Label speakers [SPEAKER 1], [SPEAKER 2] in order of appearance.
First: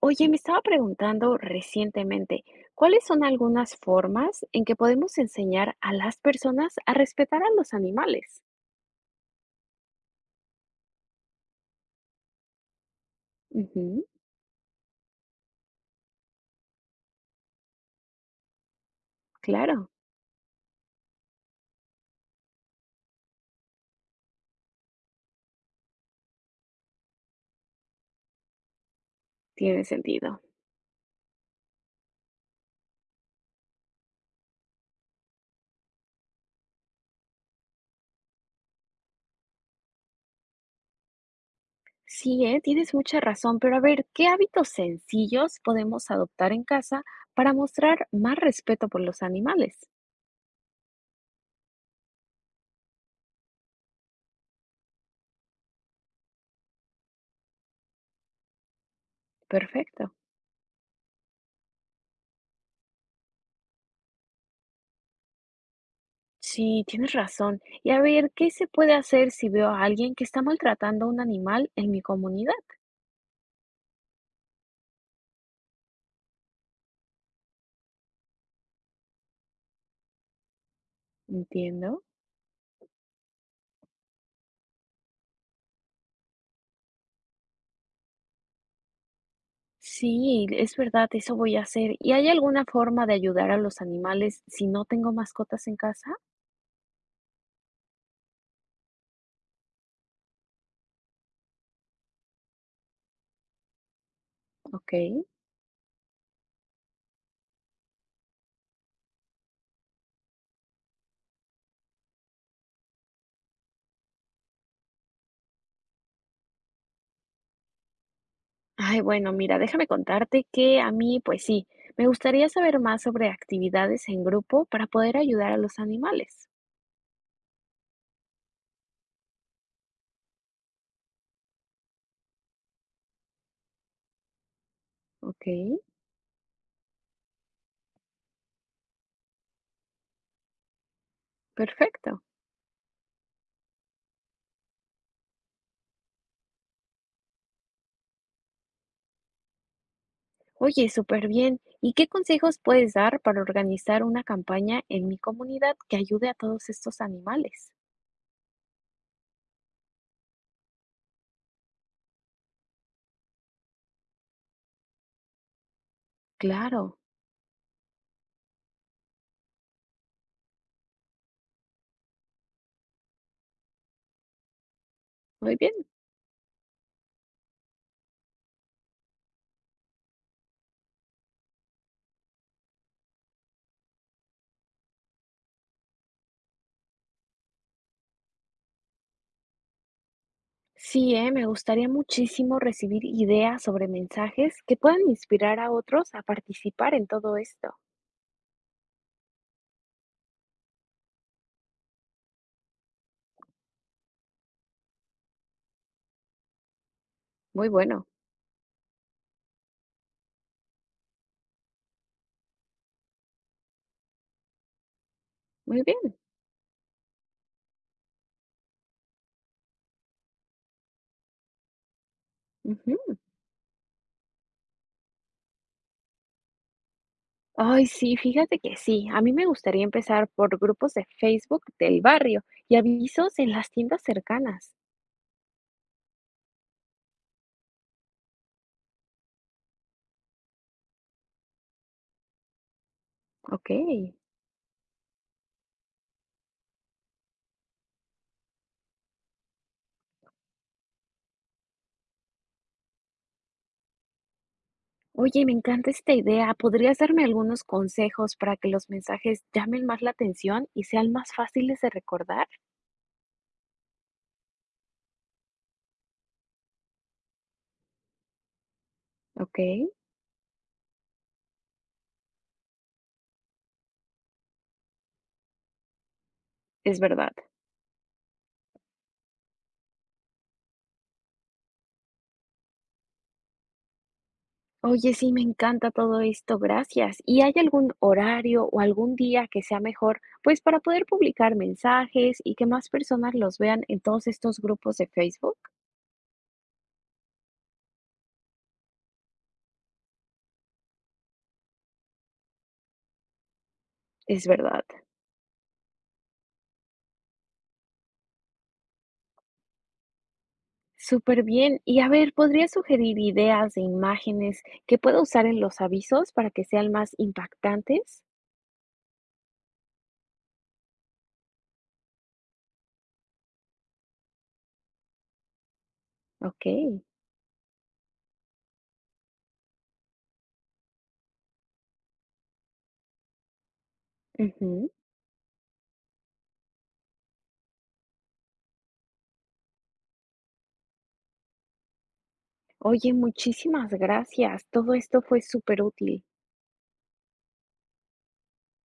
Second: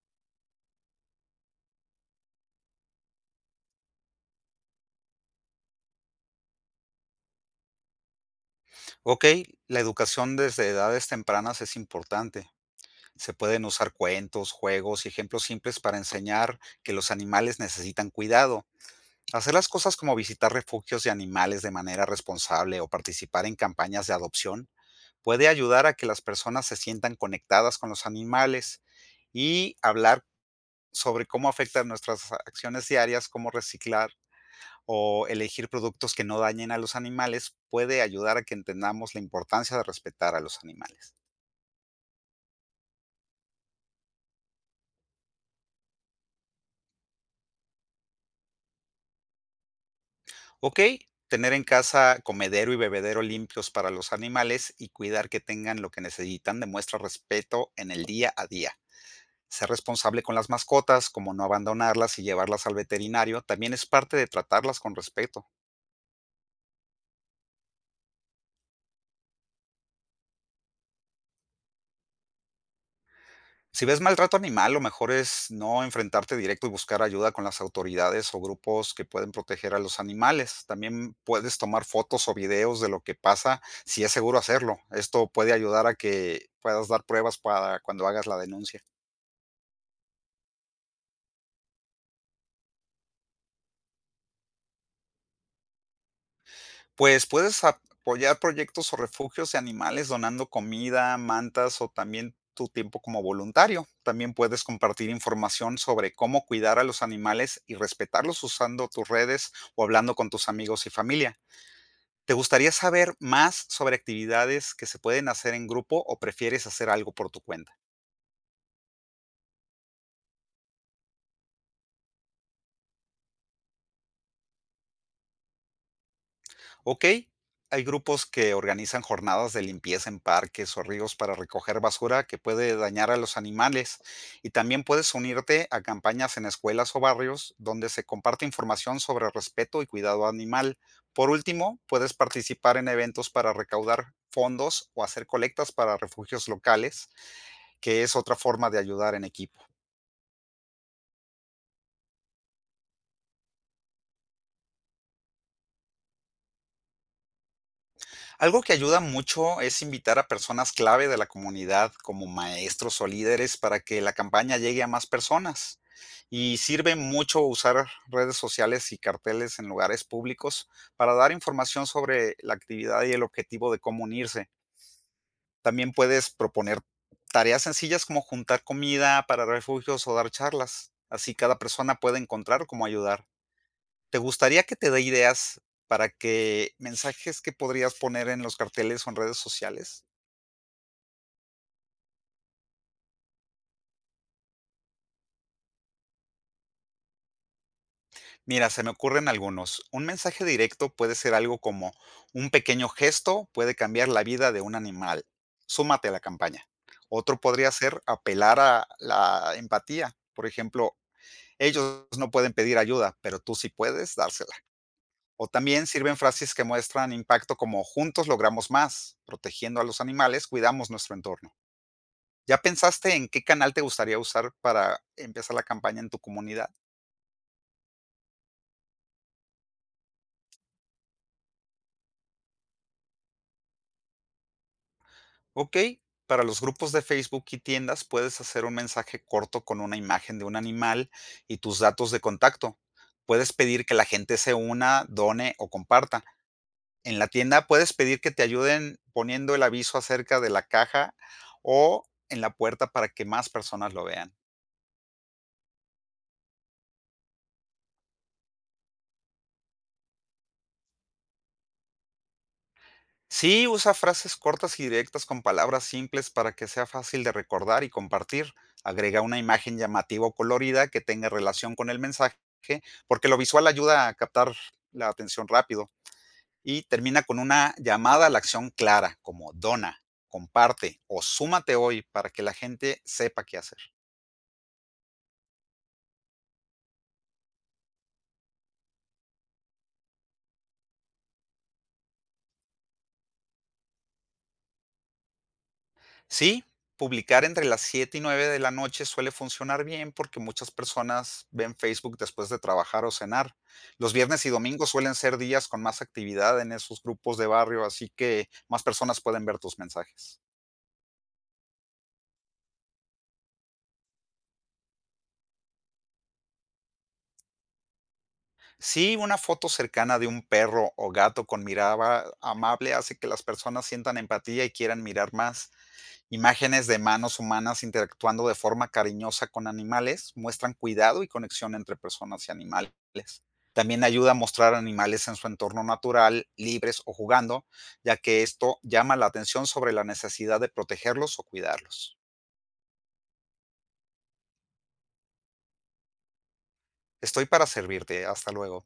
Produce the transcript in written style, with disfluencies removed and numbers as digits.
[SPEAKER 1] Oye, me estaba preguntando recientemente, ¿cuáles son algunas formas en que podemos enseñar a las personas a respetar a los animales?
[SPEAKER 2] Ok, la educación desde edades tempranas es importante. Se pueden usar
[SPEAKER 1] Ujú,
[SPEAKER 2] cuentos, juegos y ejemplos simples para enseñar que los animales necesitan cuidado. Hacer las
[SPEAKER 1] claro,
[SPEAKER 2] cosas como visitar refugios de animales de manera responsable o participar en campañas de adopción puede ayudar a que las personas se sientan conectadas con los animales, y
[SPEAKER 1] tiene
[SPEAKER 2] hablar
[SPEAKER 1] sentido.
[SPEAKER 2] sobre cómo afectan nuestras acciones diarias, como reciclar o elegir productos que no dañen a los animales, puede ayudar a que entendamos la importancia de respetar a los animales.
[SPEAKER 1] Sí, tienes mucha razón, pero a ver, ¿qué hábitos sencillos podemos adoptar en casa para mostrar más respeto por los animales?
[SPEAKER 2] Ok, tener en casa comedero y bebedero limpios para los animales y cuidar que tengan lo que necesitan demuestra respeto en el día a día. Ser
[SPEAKER 1] Perfecto.
[SPEAKER 2] responsable con las mascotas, como no abandonarlas y llevarlas al veterinario, también es parte de tratarlas con respeto.
[SPEAKER 1] Sí, tienes razón. Y a ver, ¿qué se puede hacer si veo a alguien que está maltratando a un animal en mi comunidad?
[SPEAKER 2] Si ves maltrato animal, lo mejor es no enfrentarte directo y buscar ayuda con las autoridades o grupos que pueden proteger a los animales. También puedes tomar
[SPEAKER 1] Entiendo.
[SPEAKER 2] fotos o videos de lo que pasa si es seguro hacerlo. Esto puede ayudar a que puedas dar pruebas para cuando hagas la denuncia.
[SPEAKER 1] Sí, es verdad, eso voy a hacer. ¿Y hay alguna forma de ayudar a los animales si no tengo mascotas en casa?
[SPEAKER 2] Pues puedes apoyar proyectos o refugios de animales donando comida, mantas o también tu tiempo como voluntario. También puedes
[SPEAKER 1] Ok.
[SPEAKER 2] compartir información sobre cómo cuidar a los animales y respetarlos usando tus redes o hablando con tus amigos y familia. ¿Te gustaría saber más sobre actividades que se pueden hacer en grupo o prefieres hacer algo por tu cuenta?
[SPEAKER 1] Ay, bueno, mira, déjame contarte que a mí, pues sí, me gustaría saber más sobre actividades en grupo para poder ayudar a los animales.
[SPEAKER 2] Ok, hay grupos que organizan jornadas de limpieza en parques o ríos para recoger basura que puede dañar a los animales, y también puedes
[SPEAKER 1] Ok.
[SPEAKER 2] unirte a campañas en escuelas o barrios donde se comparte información sobre respeto y cuidado animal. Por último, puedes
[SPEAKER 1] Perfecto.
[SPEAKER 2] participar en eventos para recaudar fondos o hacer colectas para refugios locales, que es otra forma de ayudar en equipo.
[SPEAKER 1] Oye, súper bien. ¿Y qué consejos puedes dar para organizar una campaña en mi comunidad que ayude a todos estos animales?
[SPEAKER 2] Algo que ayuda mucho es invitar a personas clave de la comunidad, como maestros o líderes, para que la campaña llegue a más personas. Y sirve
[SPEAKER 1] Claro.
[SPEAKER 2] mucho usar redes sociales y carteles en lugares públicos para dar información sobre la actividad y el objetivo de cómo unirse.
[SPEAKER 1] Muy bien.
[SPEAKER 2] También puedes proponer tareas sencillas, como juntar comida para refugios o dar charlas. Así cada persona puede encontrar cómo ayudar. ¿Te gustaría que te dé ideas para que mensajes que podrías poner en los carteles o en redes sociales?
[SPEAKER 1] Sí, me gustaría muchísimo recibir ideas sobre mensajes que puedan inspirar a otros a participar en todo esto.
[SPEAKER 2] Mira, se me ocurren algunos. Un mensaje directo puede ser algo como: un pequeño gesto puede cambiar la vida de un animal. Súmate a la campaña. Otro
[SPEAKER 1] Muy
[SPEAKER 2] podría ser
[SPEAKER 1] bueno,
[SPEAKER 2] apelar a la empatía. Por ejemplo: ellos no pueden pedir ayuda, pero tú sí puedes dársela. O
[SPEAKER 1] muy
[SPEAKER 2] también
[SPEAKER 1] bien.
[SPEAKER 2] sirven frases que muestran impacto, como: juntos logramos más, protegiendo a los animales, cuidamos nuestro entorno. ¿Ya pensaste
[SPEAKER 1] Ujú.
[SPEAKER 2] en qué canal te gustaría usar para empezar la campaña en tu comunidad?
[SPEAKER 1] Ay, sí, fíjate que sí. A mí me gustaría empezar por grupos de Facebook del barrio y avisos en las tiendas cercanas.
[SPEAKER 2] Ok, para los grupos de Facebook y tiendas puedes hacer un mensaje corto con una imagen de un animal y tus datos de contacto. Puedes
[SPEAKER 1] Ok.
[SPEAKER 2] pedir que la gente se una, done o comparta. En la tienda puedes pedir que te ayuden poniendo el aviso acerca de la caja o en la puerta para que más personas lo vean.
[SPEAKER 1] Oye, me encanta esta idea. ¿Podrías darme algunos consejos para que los mensajes llamen más la atención y sean más fáciles de recordar?
[SPEAKER 2] Sí, usa frases cortas y directas con palabras simples para que sea fácil de recordar y compartir. Agrega una
[SPEAKER 1] Ok,
[SPEAKER 2] imagen llamativa o colorida que tenga relación con el mensaje, porque lo visual ayuda a captar la atención rápido. Y
[SPEAKER 1] es
[SPEAKER 2] termina
[SPEAKER 1] verdad.
[SPEAKER 2] con una llamada a la acción clara, como dona, comparte o súmate hoy, para que la gente sepa qué hacer.
[SPEAKER 1] Oye, sí, me encanta todo esto, gracias. ¿Y hay algún horario o algún día que sea mejor, pues, para poder publicar mensajes y que más personas los vean en todos estos grupos de Facebook?
[SPEAKER 2] Sí, publicar entre las 7 y 9 de la noche suele funcionar bien, porque muchas personas ven Facebook después de trabajar o cenar. Los viernes
[SPEAKER 1] Es
[SPEAKER 2] y
[SPEAKER 1] verdad.
[SPEAKER 2] domingos suelen ser días con más actividad en esos grupos de barrio, así que más personas pueden ver tus mensajes.
[SPEAKER 1] Súper bien. Y a ver, ¿podría sugerir ideas de imágenes que pueda usar en los avisos para que sean más impactantes?
[SPEAKER 2] Sí, una foto cercana de un perro o gato con mirada amable hace que las personas sientan empatía y quieran mirar más.
[SPEAKER 1] Ok.
[SPEAKER 2] Imágenes de manos humanas interactuando de forma cariñosa con animales muestran cuidado y conexión entre personas y animales. También ayuda a mostrar
[SPEAKER 1] Ujú.
[SPEAKER 2] animales en su entorno natural, libres o jugando, ya que esto llama la atención sobre la necesidad de protegerlos o cuidarlos.
[SPEAKER 1] Oye, muchísimas gracias. Todo esto fue súper útil.
[SPEAKER 2] Estoy para servirte. Hasta luego.